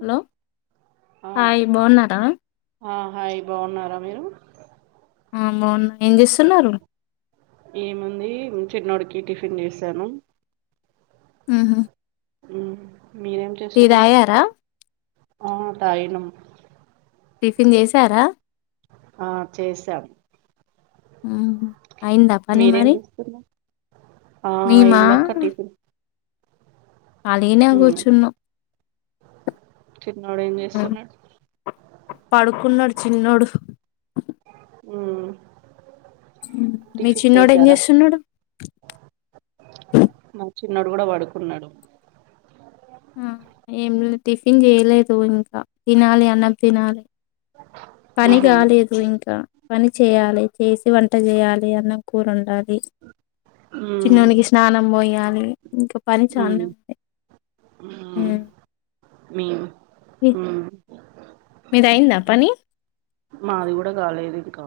Hello ఆ hi బోన్నారా ఆ హాయ్ బాఉన్నారా మీరు ఆ బాగున్నా ఏం చేస్తున్నారు ఏముంది చిన్నోడికి టిఫిన్ చేసాను ఉంహు ఆ మీరేం చేస్తున్నారు ఆ తాగినం టిఫిన్ చేసారా ఆ చేసాం ఆ మీరేం ఇస్తున్నారు ఆ మేమా ఇందక్క టిఫిన్ ఆలీగనే ఉమ్, కూర్చున్నాం చిన్నోడు ఏం చేస్తున్నాడు పడుకున్నాడు చిన్నోడు ఉం మీ చిన్నోడు ఏం చేస్తున్నాడు చిన్నడు కూడా బడుకున్నాడు ఆ ఏం టిఫిన్ చేయలేదు ఇంకా తినాలి అన్నం తినాలి పని ఉహుం. కాలేదు ఇంకా పని చేయాలె చేసి వంట చేయాలె అన్నం కూర ఒండాలి చిన్నోనికి స్నానం పోయి అ మ్ మ్ మ్మ్. మీ మీ- మ్ మీదయిందా పని మాది గూడ కాలేదు కా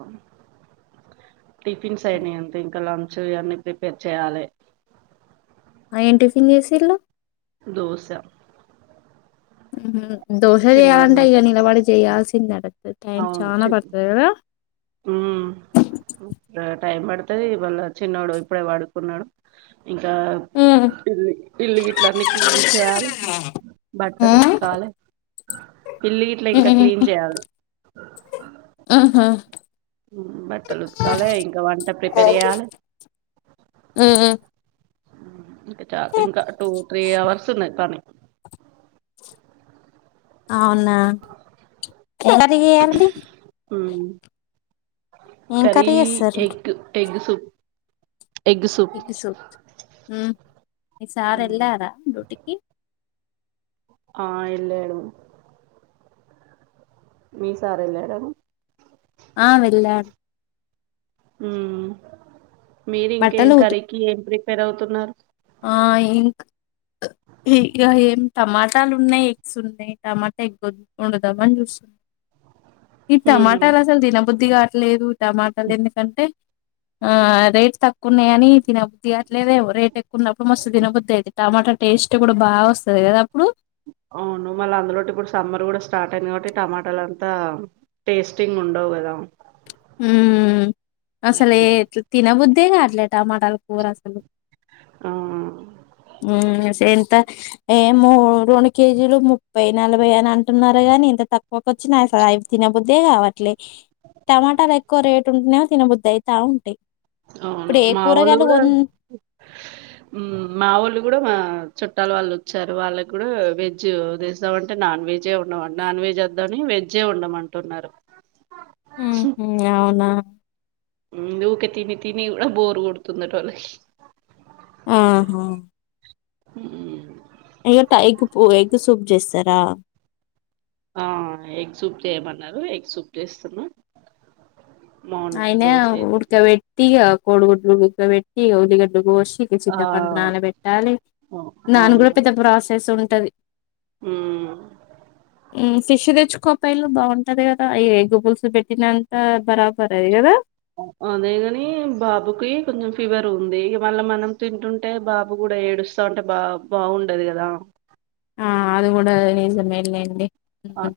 టిఫిన్స్ అయినయి అంత ఇంకాంత చువివన్నీ ప్రిపేర్ చేయాలి ఏం టిఫిన్ చేసిళ్ళు దోస ఆహ దోసా చేయ్యాలంటే అయక నిలబడి చేయాల్సింద అంట టైం అవును చాలా చి పడుతుంది కదా ఉమ్ ఇప్పుడు టైం పడుతుది ఇవాళ చిన్నడు ఇప్పుడే పాడుకున్నాడు ఇంకా ఇల్లు ఇల్లు ఇట్లన్నీ క్లీన్ చేయాలి బట్టలు ఉతుకాలి పిల్లి ఇట్లా ఇంకా క్లీన్ చేయాలి ఆహా ఉమ్ బట్టలు ఉతకాలి ఇంకా వంట ప్రిపేర్ చెయాలి ఆ ఇంకా చ ఇంకా టూ త్రీ అవర్స్ ఉన్నాయి పని అవునా ఎవరివి ఇయాని ఉమ్ కరి కర్రీ చేస్తారు egg egg soup egg soup ఉమ్ ఈ సార్ ఉమ్, ఎలారా డ్యూటికి ఆ ఎలాడు మీ సార ఎలాడా ఆ వెళ్లడ ఉమ్ మీరు ఇంకేం బట్టలు ఉతుకు కరీకి ఏం ప్రెప్ పెరుగుతున్నారు ఆ ఇంక ఇక ఏం టమాటాలు ఉన్నాయి ఎగ్స్ ఉన్నాయి టమాటా ఎగ్ వండదాం అని చూస్తున్నా ఇ హ్మ్ టమాటల అసల్ థినా బుద్ధదికాట్లేదు టమాటాలు ఎందుకంటే ఆ రేట్ తక్కువ కున్నాయ అని తిన్నవుధికవత్లెధు ఎమో రేట్ ఏక్ కున్నప్పుడు మస్తు తినబద్దిది టమాటా టేస్ట్ కూడా బా వస్తు సరే కదా అప్పుడు అవును మళ్ళీ అందులో ఇప్పుడు సమ్మర్ కూడా స్టార్ట్ అయింది కాబట్టి టమాటాలు అంతా టేస్టింగ్ ఉండవు కదా ఉమ్ అసలు ఏ అట్లా తిన బుద్ అంతే కావట్లే టమాటాల కూర అసలు ఆ ఉమ్ సేంతా ఏ మూడు రెండు కేజీలు ముప్పై నలభై అని అంటున్నారా గాని ఇంత తక్కువక వచ్చి నాసయి తినబద్దే కావట్లే టమాటాలు ఎక్కువ రేట్ ఉంటేనే తినబద్దు అవుతా ఉంటాయి అవును ఇప్పుడు ఏ మా వాళ్ళు కూరగాయలు కూడా కొన్ ఉమ్ మా వాళ్ళు కూడా మా చె చుట్టాలు వాళ్ళు వచ్చారు వాళ్ళకి కూడా వెజ్ తీస్తామంటే నాన్ వెజ్ ఏ ఉండం నాన్ వెజ్ వద్దామని వెజ్జే వందం అంటున్నారు ఉమ్ ఉమ్ అవునా ఉమ్ ఊకె తిని తిని కూడా బోరు కొడుతుందట వాళ్ళకి ఆహా హ్మ్మ్ ఇగ టైకుపోయి ఎగ్ సూప్ చేస్తరా ఆ ఎగ్ సూప్ చేయమన్నారు ఎగ్ సూప్ చేస్తున్నా మార్నింగ్ అయినా దోశ వేసి ఊడక వెట్టి ఇగ కోడుగుడ్లు ఉడక పెట్ ఇగ ఉల్లిగడ్డ కోసి ఇక ఆ చింతపండు నానా పెట్టాలి అవు నాను కూడా పెద్ద ప్రాసెస్ ఉన్ టది ఉమ్ ఉమ్ ఫిష్ తెచ్చుకో పోయిన్లు బాగుంటది కదా ఈ ఎగ్ పుల్సు పెట్టినంత బరా పరయి కదా అదేగాని బాబుకి కొంచెం ఫీవర్ ఉంది ఇగ మళ్ళ మనం తింటుంటే బాబు కూడా ఏడుస్తా ఉంటే బా బాగుండది కదా ఆ అది కూడా నిజమేలేండి ఆ మ్మ్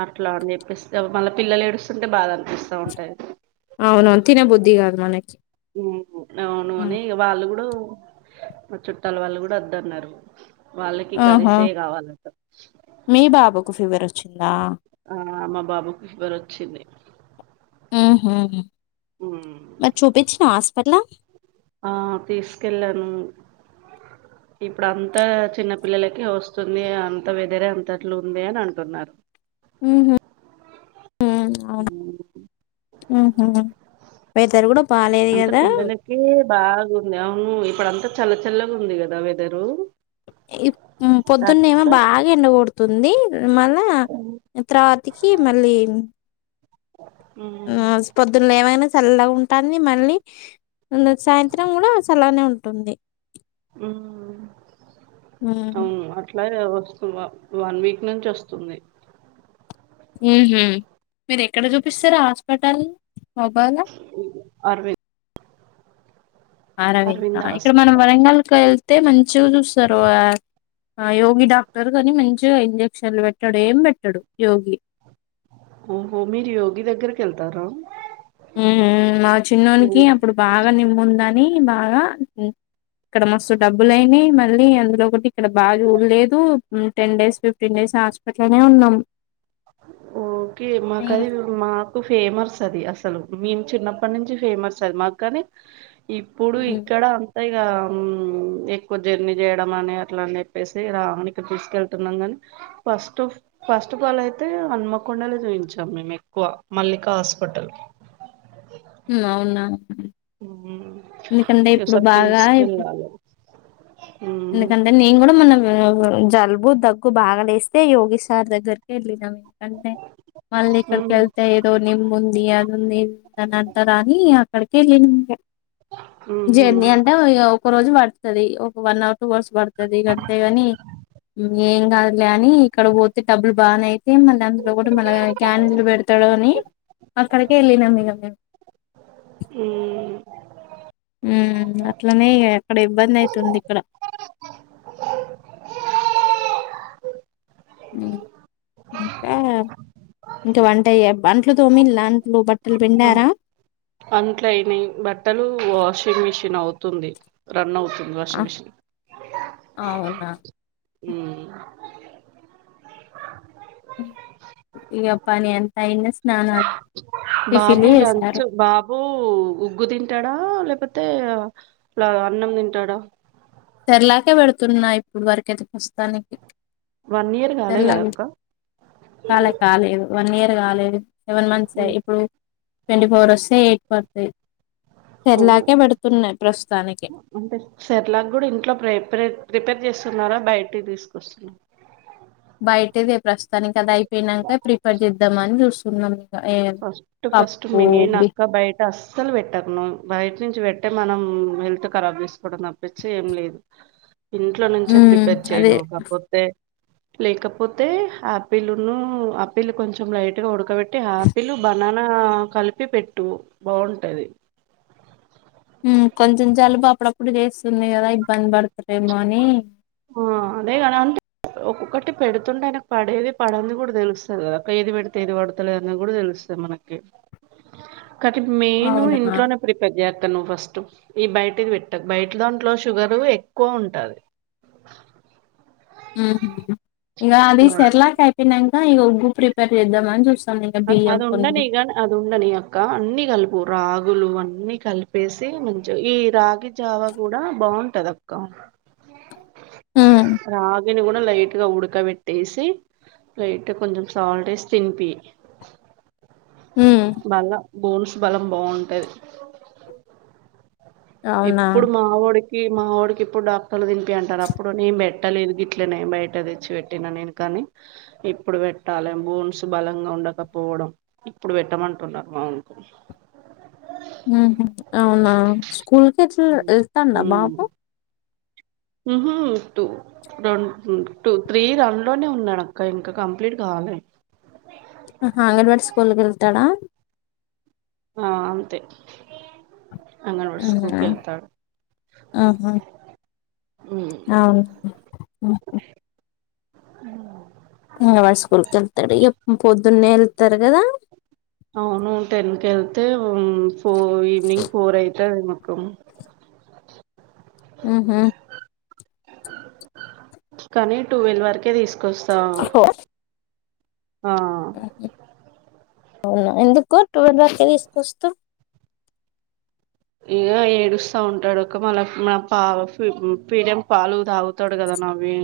అట్లా అని చెప్పేస్తే మళ్ళ పిల్లలు ఏడుస్తుంటే బాద అన్ పిస్తా ఉంటది తిన బుద్ది కాదు మనకి ఉహు అవును మ్మ్ అని వాళ్ళు కూడా మా చుట్టాల వాళ్ళు కూడా అద్దు అన్నరు వాళ్ళకి ఆహా కరీసే కావాలంట మీ బాబుకు ఫీవర్ వచ్చిందా ఆ మా బాబుకి ఫీవర్ అచ్చింది ఊహూ ఉమ్ ఎట్లా ఆ తీసుకెళ్ళాను ఇప్పుడు అంత చిన్న పిల్లలకి వస్తుంది అంత వెదరే అంతట్లు ఉంది అని అంటున్నారు ఉహు ఊహూ వెదర్ కూడా బాలేదు అంత కదా పిల్లలకే బాగుంది అవును ఇప్పుడు అంతా చల్ల చల్లగా ఉంది కదా వెదరు ఈ ఉ పొద్దున్న ఏమో అట్లా బాగా ఎండ గొడ్ తుంది మళ్ళా తర్వాతికి మళ్ళీ హ్మ్ ఆస్ పొద్దున లేవైనా సల్లగా ఉన్ టంది మళ్ళీ ఉన్ సాయంత్రం కూడా సల్లగనే ఉంటుంది ఉమ్ హ్మ్ అవును అట్ లాగే వస్తు వ వన్ వీక్ నుంచి వస్తుంది ఉహు మీరు ఎక్కడ చూపిస్తారు హాస్పిటల్ గోపాల అరవింద్ అరవింద ఇక్కడ మనం వరంగల్కి వెళ్ అయితే మంచిగా చూస్తారు యోగి డాక్టర్ కాని మంచిగా ఇంజక్షన్లు పెట్టాడు ఏం పెట్టాడు యోగి ఓహో మీరు యోగి దగ్గరికి వెళ్తారా మా చిన్నోనికి అప్పుడు బాగా బ నిమ్ముందని బాగా ఇక్కడ మస్తు డబ్బులుయిని మళ్ళీ అందులో ఒకటి ఇక్కడ బాగా లేదు టెన్ డేస్ ఫిఫ్టీన్ డేస్ హాస్పిటల్నే ఉన్నాం ఓకే మాకు అది మాకు ఫేమస్ అది అసలు మేము చిన్నప్పటి నుంచి ఫేమస్ అది మాకుగాని ఇప్పుడు ఇక్కడ అంతా ఎక్కువ జర్నీ చేయడం అని అట్లా అని చెప్పేసి రావానికి తీసుకెతునం కానీ ఫీస్ట్ పని అయితే హన్మకొండలే చూయించాం మేము ఎక్కువ మల్లిక హాస్పిటల్ ఉ అవునా ఎందుకంటే ఇప్పుడు స్యీ బాగా కేంలాల ఎందుకంటే నేను కూడా మన జలుబు దగ్గు బాగా లేస్తే యోగిీష్ సార్ దగ్గరికి వెళ్ళినం ఎందుకంటే మళ్ళీ ఇక్కడికి ఉమ్ వెళ్తే ఏదో నిమ్ ఉంది అది ఉందిందిని అంటారు అని అక్కడికి వెళ్ళినాం ఉహు జర్నీ అంటే ఒక రోజు పడుతుంది ఒక వన్ అవర్ టూ వర్స్ పడుతుది ఇక అంతేగాని ఏం కాదులే అని ఇక్కడ పోతే డబ్బులు బాగానే అయితే మళ్ళీ అందులో కూడా మళ్ళ క్యాంల్ పెడతాడు అని అక్కడిక వెళ్ళినాం ఇక మేము హుమ్ అట్లనే అక్కడ ఇబ్బంది అవుతుంది ఇక్కడ ఇంకా ఇంకా వంట వంటలు తోమిలాంట్లు బట్టలు ఆ పిండారా అంట్లయినయి ంది రన్ అవుట్ వాషింగ్ మెషీన్ అవునా మ్మ్ ఇక పని అంత ఇన్న బాబు లంచ్ బాబు ఉగ్గు తింటాడా లేకపోతే లా అన్నం తింటాడా సేరలాకే పెడుతున్నా ఇప్పుడు వరకు ఎతే ప్రస్తతానికి వన్ ఇయర్ కాలే తెర్ కదా అక్క కాాల కాాల ఏద వన్ ఇయర్ కాలేదు సెవెన్ మంత్స్ మ్మ్ ఇప్పుడు ట్వంటీ ఫోర్ వస్తే ఎయిట్మంత్ స ఓహో సేర్లాకే పడుతున్నాయి ప్రస్తుతానికి ఇట్లో ప్రిప ప్రిపేర్ చేస్తున్నారా బయటికి తీసుకొస్తున్నా బయటేదే ప్రస్తుతానికి అది అయిపోయినాక ప్రిఫెర్ చేద్దాం అని చూసు సున్నా ఫస్ట్ ఫస్ట్ మెయిన్ అక్క బయట అస్సలు పెట్టకు నువ్వు నుంచి పెట్టే మనం హెల్త్ ఖరాబ్ చేసుకోవడం తప్పించి ఏం లేదు ఇంట్లో నుంచే మ్మ్ ప్రిపేర్ చెయ్యి అదే నువ్వు కాకపోతే లేకపోతే ఆపిల్ను ఆపిల్ కొంచెం లైట్ గా ఉడకబెట్టి ఆపి పిల్లు బనానా కలిపి పెట్టు బాగుంటుంది కొంచెం జలుపు అప్పుడప్పుడు చేస్తుంది కదా ఇబ్బంది పడుతుంది ఆ అదేగాద అంతే ఒక ఒకటి పెడుతుంటే పడేది పడనిది కూడా తెలుస్తుంది కదా ఏది పెడితే ఏది పడుతులేదని కూడా తెలుస్తుంది మనకి ఒకటి మెయిను అవునా ఇంట్లోనే ప్రిపేర్ చేస్తా నువ్వు ఫస్ట్ ఈ బయటిది పెట్టకు బయటి దాంట్లో షుగర్ ఎక్కువ ఉంట టది ఉ ఇగ అది బయ్ సర్లాకె అయిపోయినాకా ఈగ ఉగ్గు ప్రిపేర్ చేద్దామ అనీ చూస్త అది ఉండనీ అది ఉండనీ అక్క అన్ని కలిపు రాగులు అన్నీ కలిపేసి మంచి ఈ రాగి జావా కూడా బాగుంటది అక్క మ్మ్ రాగను కూడా లైట్ గా ఉడకబెట్టేసి లైట్ కొంచెం సాల్ట్ వేసి తినిపి మ్మ్ బాల బోన్స్ బలం బాగుంటది అవునా ఇప్పుడు మా వాడికి ఈ మా డికి ఇప్పుడు డాక్టర్లు తినింపి అంటారు అప్పుడు నేను పెట్టలేదు గ ఇట్లే న బయట తెచ్చి పెట్టినా నేను కాని ఇప్పుడు పెట్టాలి బోన్స్ బలంగా ఉండకపోవడం ఇప్పుడు పెట్టమంటున్నారు మా ఊకు అవునా స్కూల్ క ఎట్లా వెళ్తాడా బాబు టూ రెం టూ త్రీ రన్ లోనే ఉన్నాడు అక్క ఇంకా కంప్లీట్ కావాలి అంగడ్వాడి స్కూల్కి వెళ్తాడా ఆ అంతే అంగన్‌వాడి ఆ స్కూల్‌కెళ్తాడు. ఆహా హ్మ్. అవును అవు అంగన్వాడి స్కూల్ కి వెళ్తాడు ఇక పొద్దున్నే వెళ్తాడు కదా అవును టెన్కి వెళ్తే ఫోర్ ఈవనింగ్ ఫోర్ అయితే కు ఆ హమ్ కానీ టూవెల్వ వరకే తీసుకు కోస్తాం ఆ అవునా ఎందుకు టటు బా తె తీసుకొస్తూ ఇక ఏడుస్తా ఉంటాడు ఒక మళ్ళ మన పా ఫిీడిమ్ పాలు తాగుతాడు కదా నవ్వి